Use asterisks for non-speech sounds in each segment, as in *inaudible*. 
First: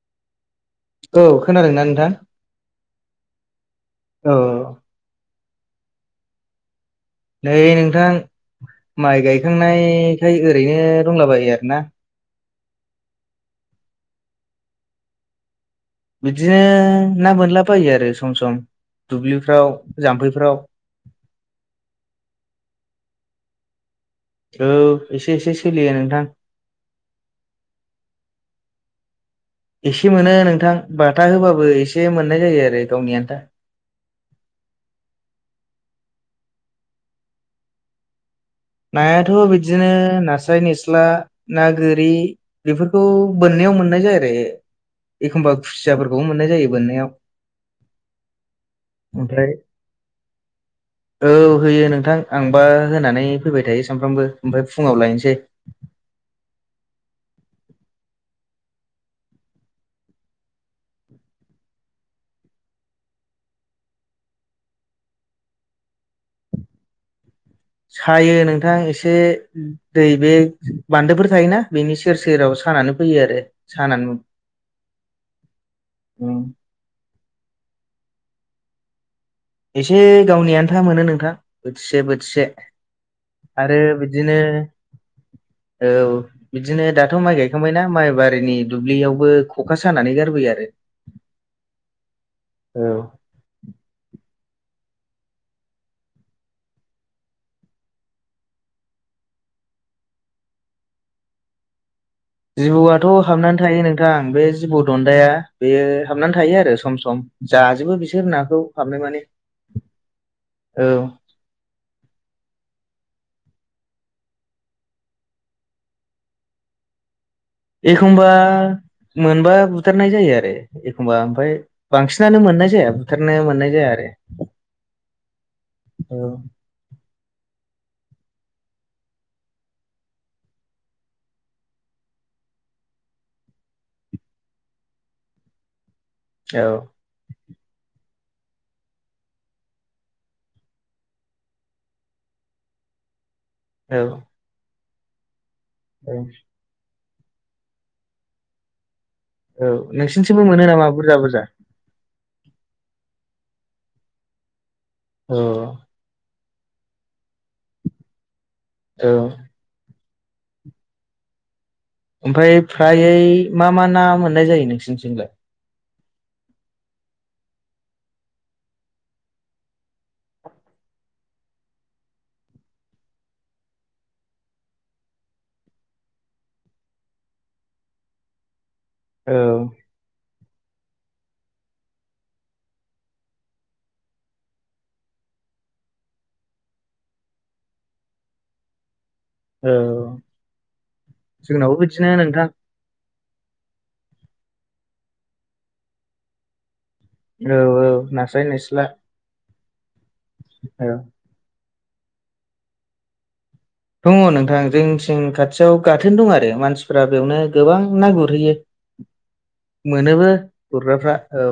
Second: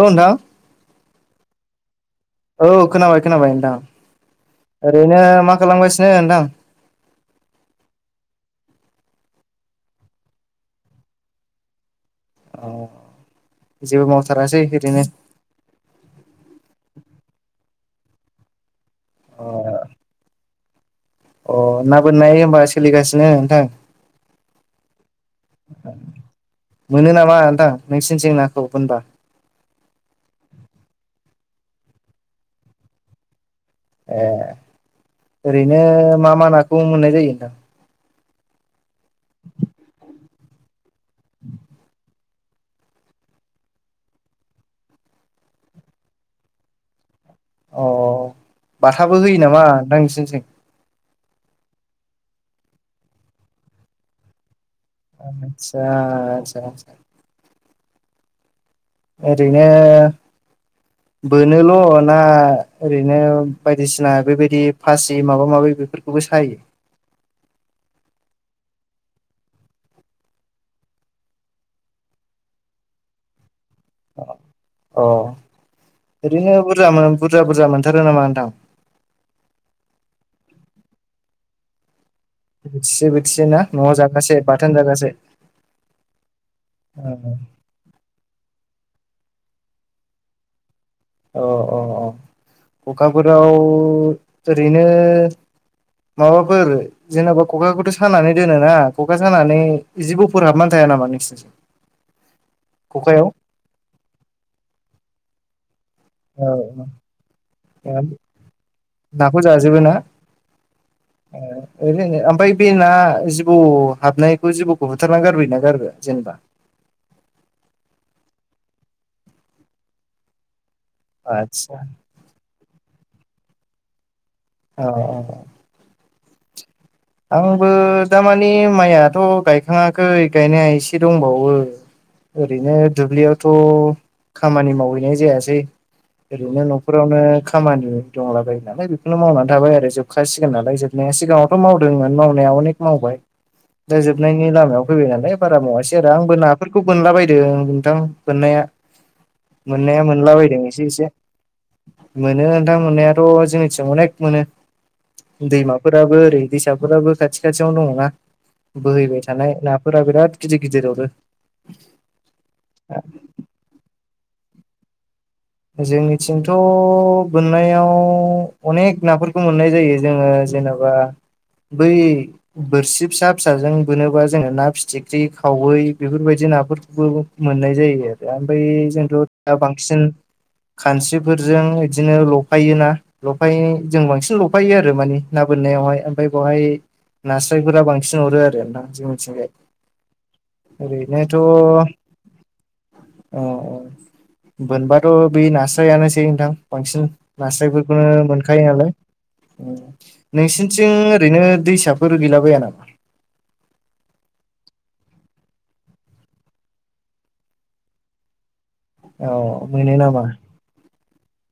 औ नोंथां औ खोनादोंना नोंथां औ खोनाबाय खोनाबाय नोंथां? औ ओरैनो मा खालामगासिनो नोंथां नै नोंथां माइ गायखांनायखाय ओरैनो दंलाबायो आरो ना। अ जेबो मावथारासै ओरैनो बिदिनो ना बोनलाबायो आरो सम सम अ दुब्लिफ्राव जाम्फैफ्राव अ ना बोननाय होमबा सोलिगासिनो नोंथां औ एसे एसे सोलियो नोंथां मोनो नामा नोंथां नोंसिनिथिं नाखौ बोनबा एसे मोनो नोंथां बाथा होबाबो एसे मोननाय जायो आरो गावनि आन्था ए ओरैनो मा मा नाखौ मोननाय जायो नोंथां नायाथ' बिदिनो नास्राय निस्ला ना गोरि बेफोरखौ बोननायाव मोननाय जायो आरो एखमबा खुसियाफोरखौबो मोननाय जायो बोननायाव। अ बाथाबो होयो ओमफ्राय नामा नोंथां नोंसिनिथिं? औ होयो नोंथां आंबा होनानै फैबाय थायो सानफ्रामबो ओमफ्राय फुङाव लायनोसै। आतसा आतसा। ओरनो बोनोल' ना ओरैनो बायदिसिना बेबायदि फासि माबा माबि बेफोरखौबो सायो? सायो नोंथां एसे। दै बे बान्दोफोर थायोना बेनि सेर सेराव सानानै फैयो आरो। सानानै अ उम ओरैनो बुरजा मो-बुरजा बुरजा मोनथारो नामा नोंथां? एसे गावनि आन्था मोनो नोंथां बोथिसे बोथिसे। बोथिसे बोथिसे ना आरो न'आव बिदिनो जागासे बाथोन जागासे? औ बिदिनो अ दाथ' माइ गाय खांबायना माइबारिनि दुब्लियावबो खखा सानानै गारबोयो आरो। अ अ अ औ कखाफोराव ओरैनो माबाफोर जेन'बा खखाखौथ' सानानै दोनोना ख'खा सानानै जिबौफोर हाबनान थाया नामा नोंसोरनिथिं? जिबौआथ' हाबनानै थायो नोंथां बे जिबौ दन्दाया बेयो हाबनानै थायो आरो औ सम सम जाजोबो बिसोर नाखौ हाबनो माने नाखौ जाजोबो ना औ *unintelligible* ओरैनो ओमफ्राय बे ना जिबौ हाबनायखौ जिबौखौ होथारना गारबो ना गारबो जेनेबा एखमबा मोनबा बुथारनाय जायो आरो एखमबा ओमफ्राय आदसा बांसिन ननानो मोननाय जाया बुथारनो मोननाय जाया आरो। औ औ औ आंबो दामानि माइयाथ' गायखाङाखै गायनाया एसे दंबावो। ओरैनो दुब्लियावथ' खामानि मावहैनाय जायासै ओरैनो औ न'खराव। खामानि दंलाबायो नालाय बेखौनो मावनानै थाबाय आरो जोबखासिगोन नालाय जोबनाया सिगाङावथ' माव *unintelligible* मावनाय अने मावबाय दा औ जोबनायनि लाम फैबाय नालाय बारा मावासै आरो औ आंबो ना फोरखौ मोनोनला बदों नोंथां मोनोननाया औ मोननाया नोंसिनिथिंबो मोनलाबायदों मोनो एसे नामा एसे बुरजा बुरजा मोनो नोंथां मोननायाथ' जोंनिथिं अनेख मोनो औ दैमाफोराबो ओरै दैसाफोराबो खाथि खाथियावनो दङना औ बोहैबाय थानाय ना फुर बिराद गिदिर गिदिर अरो ओमफ्राय फ्रायै मा मा ना मोननाय जायो नोंसोरनिथिंलाय? जोंनिथिंथ' बोननायाव अनेक नाफोरखौ मोननाय जायो जोंङो जेन'बा बा बै बोरसि फिसा फिसाजों बोनोबा जोंङो ना फिथिख्रि खावै बेफोरबायदि नाफोरखौबो मोननाय जायो आरो ओमफ्राय जोंथ' औ दा बांसिन खानस्रिफोरजों बिदिनो लफायोना लफायो जों बांसिन लफायो आरो माने ना बोननायावहाय ओमफ्राय बेावहाय नास्रायफोरा बांसिन हरो आरो ना जोंनिथिं जाय औ ओरैनोथ' औ जोंनावबो बिदिनो नोंथां औ मोनबाथ' बे नास्रायानोसै नोंथां बांसिन औ औ नास्रायफोरखौनो नास्राय मोनखायो निस्ला नालाय औ नोंसिनिथिं ओरैनो दैसाफोर गैलाबाया नामा? दङ नोंथां जों सिं खाथियाव गाथोन दं आरो मानसिफोरा बेयावनो गोबां ना गुरहैयो। औ मोनो नामा मोनोबो गुरग्राफ्रा औ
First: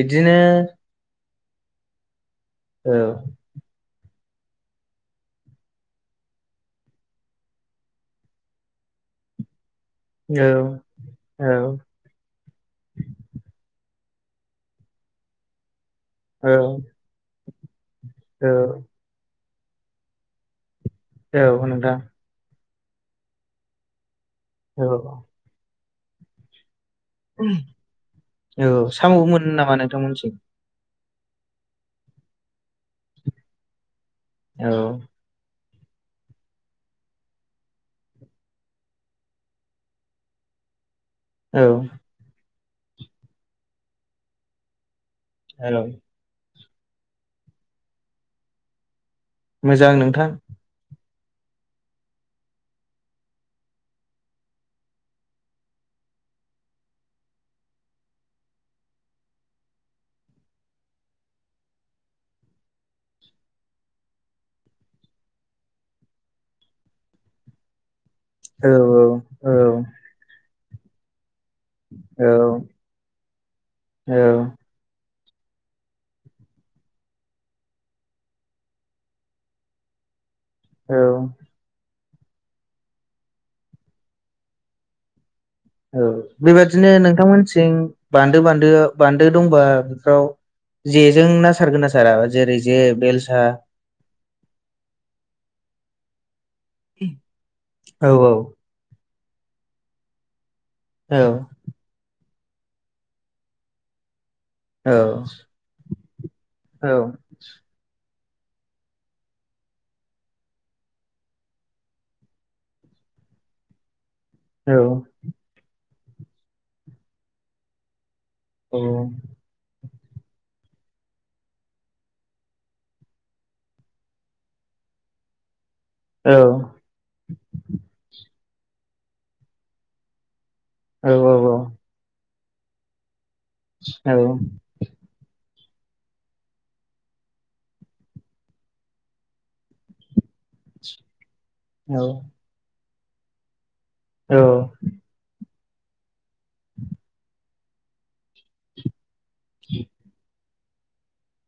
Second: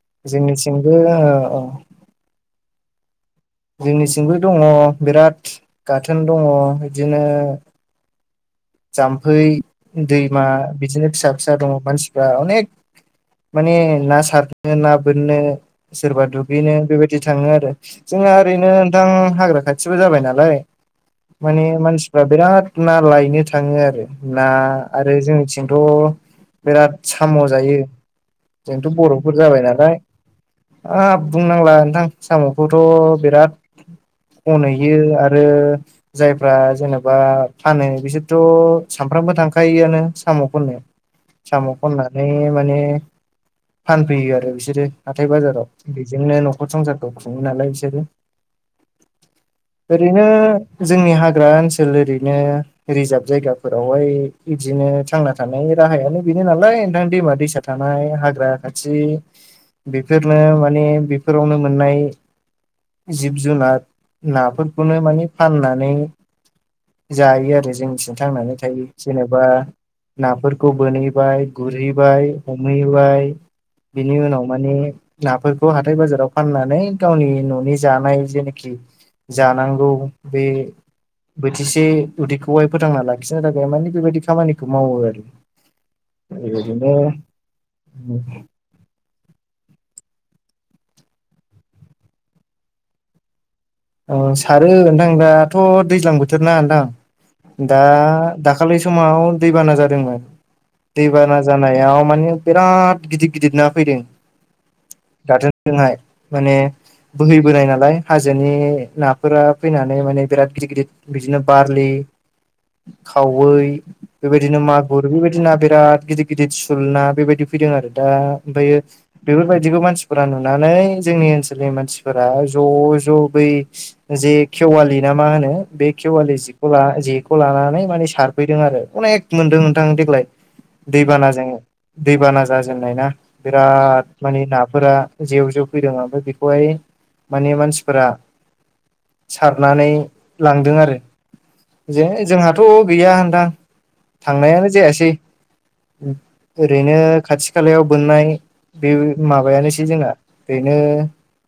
बिदिनो बे अ औ जोंनि सिंबो दङ बिराद गाथोन दङ बिदिनो जाम्फै दैमा औ बिदिनो फिसा औ फिसा दङ मानसिफ्रा अनेक माने ना सारनो ना बोननो सोरबा औ दुगैनो बेबायदि थाङो आरो जोंहा औ ओरैनो नोंथां हाग्रा खाथिबो जाबाय नालाय औ माने नोंथां मानसिफ्रा बिराद ना लायनो था थाङो आरो ना औ आरो जोंनिथिंथ' बिराद साम' जायो औ जोंथ' साम' बर'फोर मोनो जाबाय नामा नालाय नोंथांमोनथिं हाब बुंनांला नोंथां साम'खौथ' बिराद औ खनहैयो आरो आरो जायफ्रा जेनेबा फानो बिसोर थ' सामफ्रामबो थांखायोआनो साम' खननो औ साम' खना माने फानफैयो आरो बिसोरो हाथाय बाजाराव औ बेजोंनो न'खर संसारखौ खुङो नालाय बिसोरो मोजां ओरैनो नोंथां जोंनि हाग्रा ओनसोल ओरैनो रिजार्भ जायगाफोरावहाय बिदिनो थांना थानायनि राहायानो बेनो नालाय नोंथां दैमा दैसा थानाय हाग्रा खाथि बेफोरनो माने बेफोरावनो मोननाय जिब जुनार नाफोरखौनो माने फाननानै जायो आरो जोंनि थांनानै औ थायो जेनेबा औ नाफोरखौ बोनहैबाय गुरहैबाय औ हमहैबाय औ बिनि उनाव माने नाफोरखौ हाथाय बाजाराव फाननानै गावनि न'नि जानाय जेनाखि जानांगौ बे औ बोथिसे उदैखौहाय फोथांना लाखिनो थाखाय मानि बेबायदि खामानिखौ मावो आरो। औ बेबादिनो ओरैनो नोंथांमोनसिं बान्दो बान्दोआव बान्दो दंबा बेफोराव जेजों ना सारगोन ना सारा जेरै जे बेलसा औ सारो नोंथां दाथ' दैज्लां बोथोरना नोंथां दा औ दाखा दाखालि समाव दैबाना जादोंमोन औ दैबाना जानाय नायाव माने बिराद गिदिर गिदिर ना फैदों। औ दाथ जोंहा माने बोहैबोनाय नालाय हाजोनि नाफोरा फैनानै माने बिराद गिदिर गिदिर बिदिनो बारलि खावै बेबायदिनो औ मागुर बेबायदि ना बिराद गिदिर गिदिर सुल ना बेबायदि फैदों आरो दा ओमफ्रायो औ बेफोरबायदिखौ मानसिफोरा नुनानै जोंनि ओनसोलनि मानसिफोरा ज' ज' बै जे खेवालि ना मा होनो बे औ खेवालि जिखौ ला जे खौ लानानै माने सारफैदों आरो अनेक मोनदों नोंथां देग्लाय दैबानाजों। दैबाना जाजेननाय ना बिराद माने ना फोरा जेव जेव फैदों ओमफ्राय बेखौहाय माने मानसिफोरा सारनानै लांदों आरो जे जोंहाथ' गैया नोंथां थांनायानो जायासै ओरैनो खाथि खालायाव बोननाय बे माबायानोसै जोंना ओरैनो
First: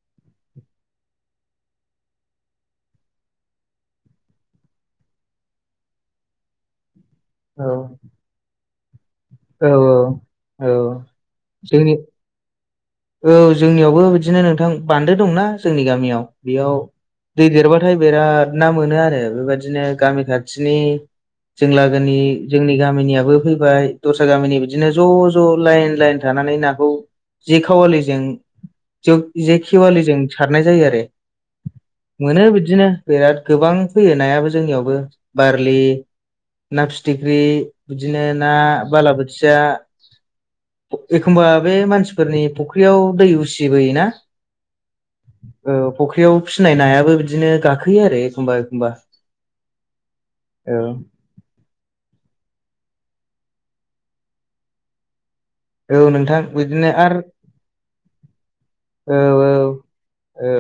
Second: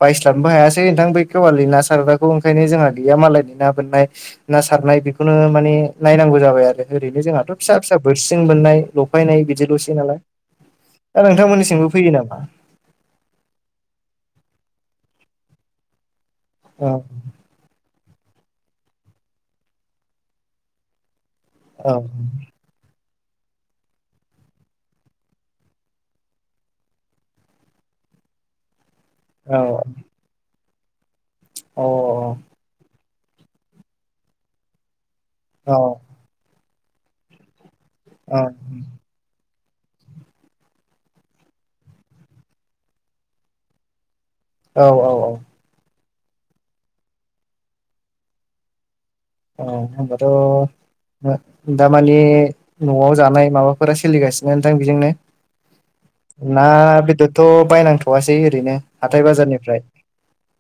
बायस्लानोबो हायासै नोंथां बै केेवालि ना सारग्राखौ ओंखायनो जोंहा गैया मालायनि ना बोननाय ना सारनाय बेखौनो माने नायनांगौ जाबाय आरो ओरैनो जोंहा फिसा फिसा बोर्सिजों बोननाय लफायनाय औ बिदिल'सै नालाय औ दा नोंथांमोननिसिंबो जोंनि फैयो नामा? औ जोंनियावबो बिदिनो नोंथां बान्दो दंना जोंनि गामियाव बेयाव औ दै देरबाथाय बिराद ना मोनो आरो बे बायदिनो गामि खाथिनि जों लागोनि जोंनि गामिनियाबो फैबाय दस्रा गामिनि बिदिनो ज' ज' लाइन लाइन थानानै नाखौ जे खावालिजों औ जे खेवालिजों सारनाय जायो आरो औ मोनो बिदिनो बिराद गोबां फैयो नायाबो जोंनियावबो औ बारलि ना फिथिख्रि बिदिनो ना बालाबोथिया एखमबा बे मानसिफोरनि फुख्रियाव दै उसिबोयोना औ औ औ फख्रियाव फिसिनाय नायाबो बिदिनो गाखोयो आरो एखमबा एखमबा औ औ होनबाथ दामाने न'आव जानाय माबाफोरा सोलिगासिनो नोंथां बेजोंनो औ नोंथां ना बिदिनो आरो बेदरथ' बायनांथ'वासै ओरैनो औ हाथाय औ बाजारनिफ्राय औ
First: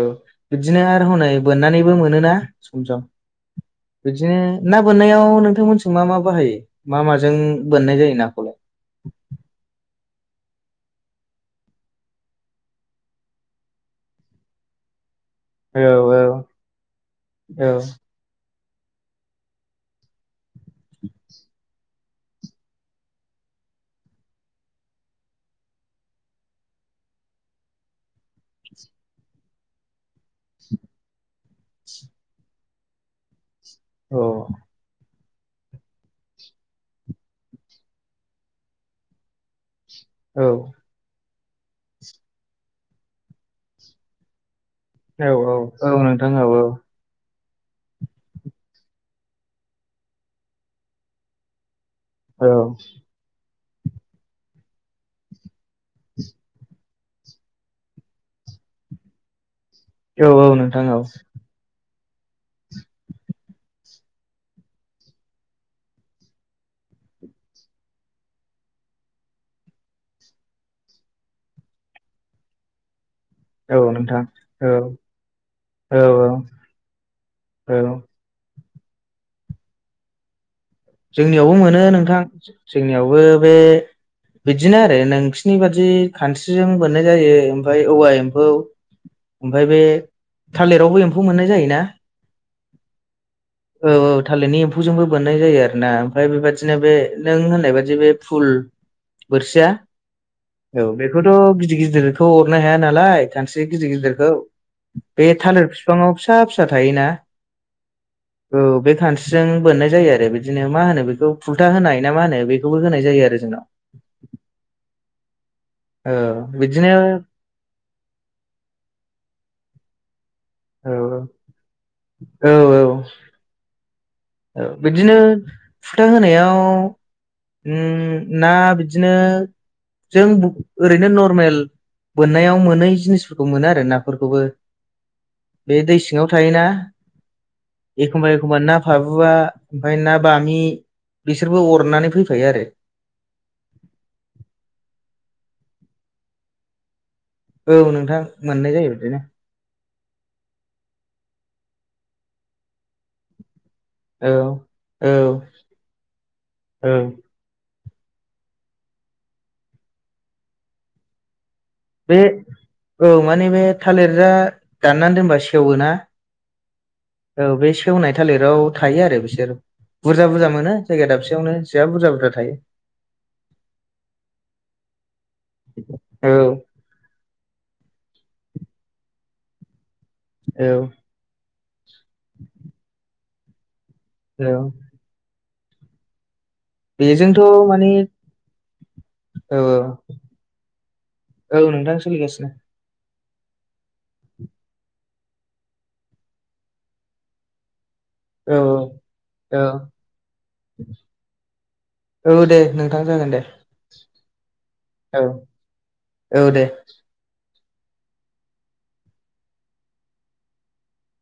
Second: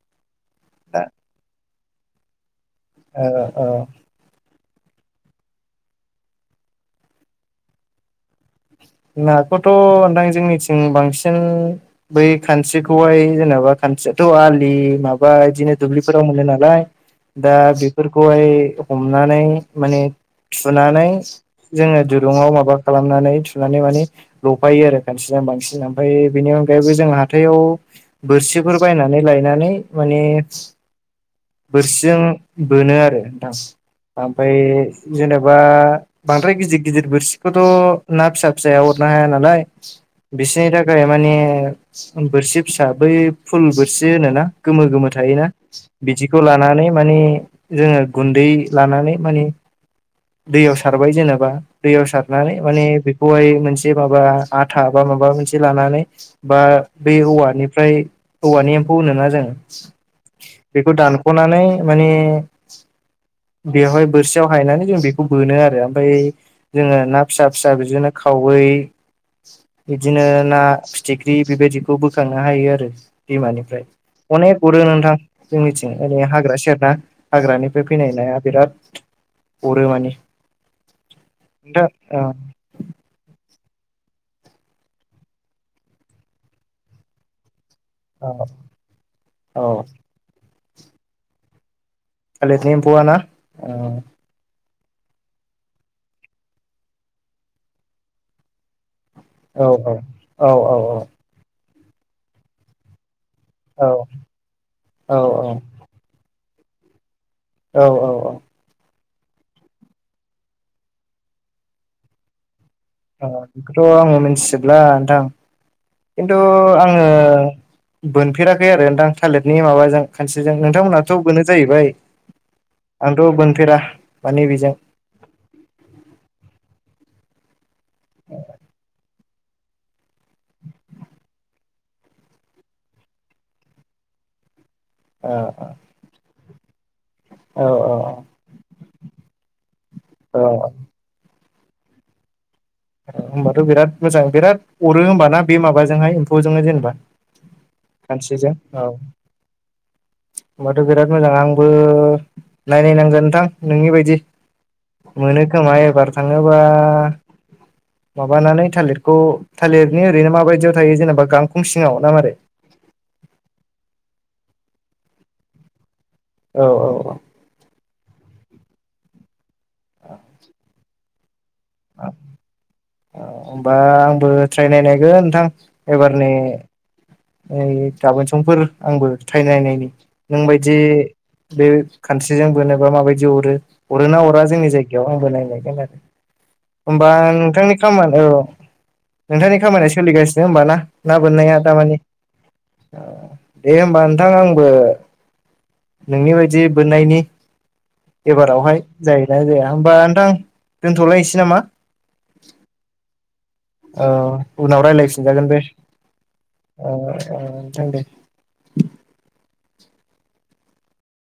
बिदिनो दा आरो हनै बोननानैबो मोनोना सम सम ओ ओ बिदिनो ना बोननायाव नोंथांमोनथिं मा मा बाहायो मा माजों बोननाय जायो नाखौलाय? नाखौथ' नोंथां जोंनिथिं बांसिन बै खानस्रिखौहाय जेनेबा खानस्रियाथ' आलि माबा बा इदिनो औ औ दुब्लिफोराव मोनो नालाय दा औ बेफोर खौहाय हमनानै माने थुनानै जोंङो दुरुंङाव माबा खालामनानै सुनानै माने लफायो आरो खानस्रिजों बांसिन ओमफ्राय बेनि अनगायैबो जों हाथायाव बोरसिफोर बायनानै लायनानै माने बोरसिजों बोनो आरो नोंथां। औ ओमफाय जेनेबा बांद्राय गिदिर गिदिर बोरसिखौथ' ना फिसा फिसाया अरनो हाया नालाय बिसोरनि था खाय माने बोरसि फिसा बै फुल बोरसि होनो ना? गोमो गोमो औ थायोना औ औ नोंथां बिदिखौ औ लानानै माने जोङो गुन्दै लानानै माने दैयाव सारबाय जेनेबा दैयाव औ सारनानै माने बे खौहाय मोनसे माबा आथा बा माबा मोनसे लानानै बा बै औवानिफ्राय औवानि एम्फौ होनोना जोङो? औ औ नोंथां औ बेखौ दानख'नानै माने बेवहाय बोरसियाव हायनानै जों बेखौ बोनो आरो ओमफाय जोङो ना फिसा फिसा बिदिनो खावै बिदिनो ना फिथिख्रि बेबायदिखौ बोखांनो हायो आरो औ दैमानिफ्राय। नोंथां अनेक औ अरो नोंथां जोंनिथिं औ ओरै हाग्रा सेरना। हाग्रानिफाय औ फैनाय नाया बिराद अरो माने। जोंनियावबो मोनो नोंथां। जोंनियावबो बे बिदिनो आरो नोंसिनि बादि खान्स्रिजों बोननाय जायो ओमफाय औवा औ एम्फौ ओमफाय औ बे औ थालिरावबो एम्फौ मोननाय जायो ना? थालिदनि एम्फौआ ना? औ औ थालिरनि एम्फौजोंबो बोननाय जायो आरो ना ओमफाय बेबादिनो बे नों होननाय बादि बे फुल बोरसिया औ औ बेखौथ' गिदिर गिदिरखौ अरनो हाया नालाय खानस्रि गिदिर गिदिरखौ बे थालिर औ बिफाङाव फिसा फिसा थायोना? औ औ औ बे खानस्रिजों बोननाय जायो आरो बिदिनो मा होनो बेखौ फुल्था होनाय ना मा होनो बेखौबो होनाय जा अ बेखौथ' आङो मिन्थिजोबला नोंथां औ खिन्थु बिदिनो आङो औ बोनफेराखै आरो नोंथां थालिरनि माबाजों खानस्रिजों नोंथांमोनहाथ' औ बोनो जाहैबाय औ औ आंथ' बोनफेरा। माने औ बेजों बिदिनो फुल्था होनायाव उम ना बिदिनो जों ब ओरैनो नर्मेल बोननायाव मोनै जिनिसफोरखौ मोनो आरो नाफोरखौबो। औ बे दै सिङाव थायोना औ एखमबा एखमबा ना फाबुवा ओमफाय ना औ बामि बेसोरबो अरनानै फैफायो आरो। औ होनबाथ' बिराद मोजां बिराद अरो होमबाना बे माबाजोंहाय एम्फौजोंनो जेनेबा? औ नोंथां खानस्रिजों मोननाय औ जायो बिदिनो। होमबाथ' बिराद मोजां आंबो नायनायनांगोन नोंथां नोंनि बाय दि औ औ मोनो खोमा एबार थाङोबा औ माबानानै थालिरखौ थालिरनि ओरैनो माबायदियाव थायो जेनेबा गां बे औ माने बे थालिरजा दाननानै दोनबा सेवो ना? औ औ औ औ बे सेवनाय थालिराव थायो आरो बिसोर बुरजा बुरजा मोनो जायगा दाबसेयावनो। जा बुरजा बुरजा थायो होनबा आंबो ट्राइ नायनायगोन नोंथां एबारनि ओइ गाबोन संफोर आंबो ट्राइ नायनायनि औ नोंबायदि औ बे खान्स्रिजों बोनोबा माबायदि अरो अरो ना औ अरा जोंनि जायगायाव आंबो नायनायगोन आरो। होमबा बेजोंथ' नोंथांनि माने खामान ओ नोंथांनि औ खामानिया सोलिगासिनो होमबाना ना बोननाया औ नोंथां दामानि? सोलिगासिनो। दे होमबा नोंथां आंबो नोंनि बायदि बोननायनि औ एबारावहाय जायोना औ जाया होमबा नोंथां दोन्थ'लायनोसै नामा? औ दे नोंथां जागोन दे औ उनाव औ रायलायफिनजागोन दे औ दे नोंथां दे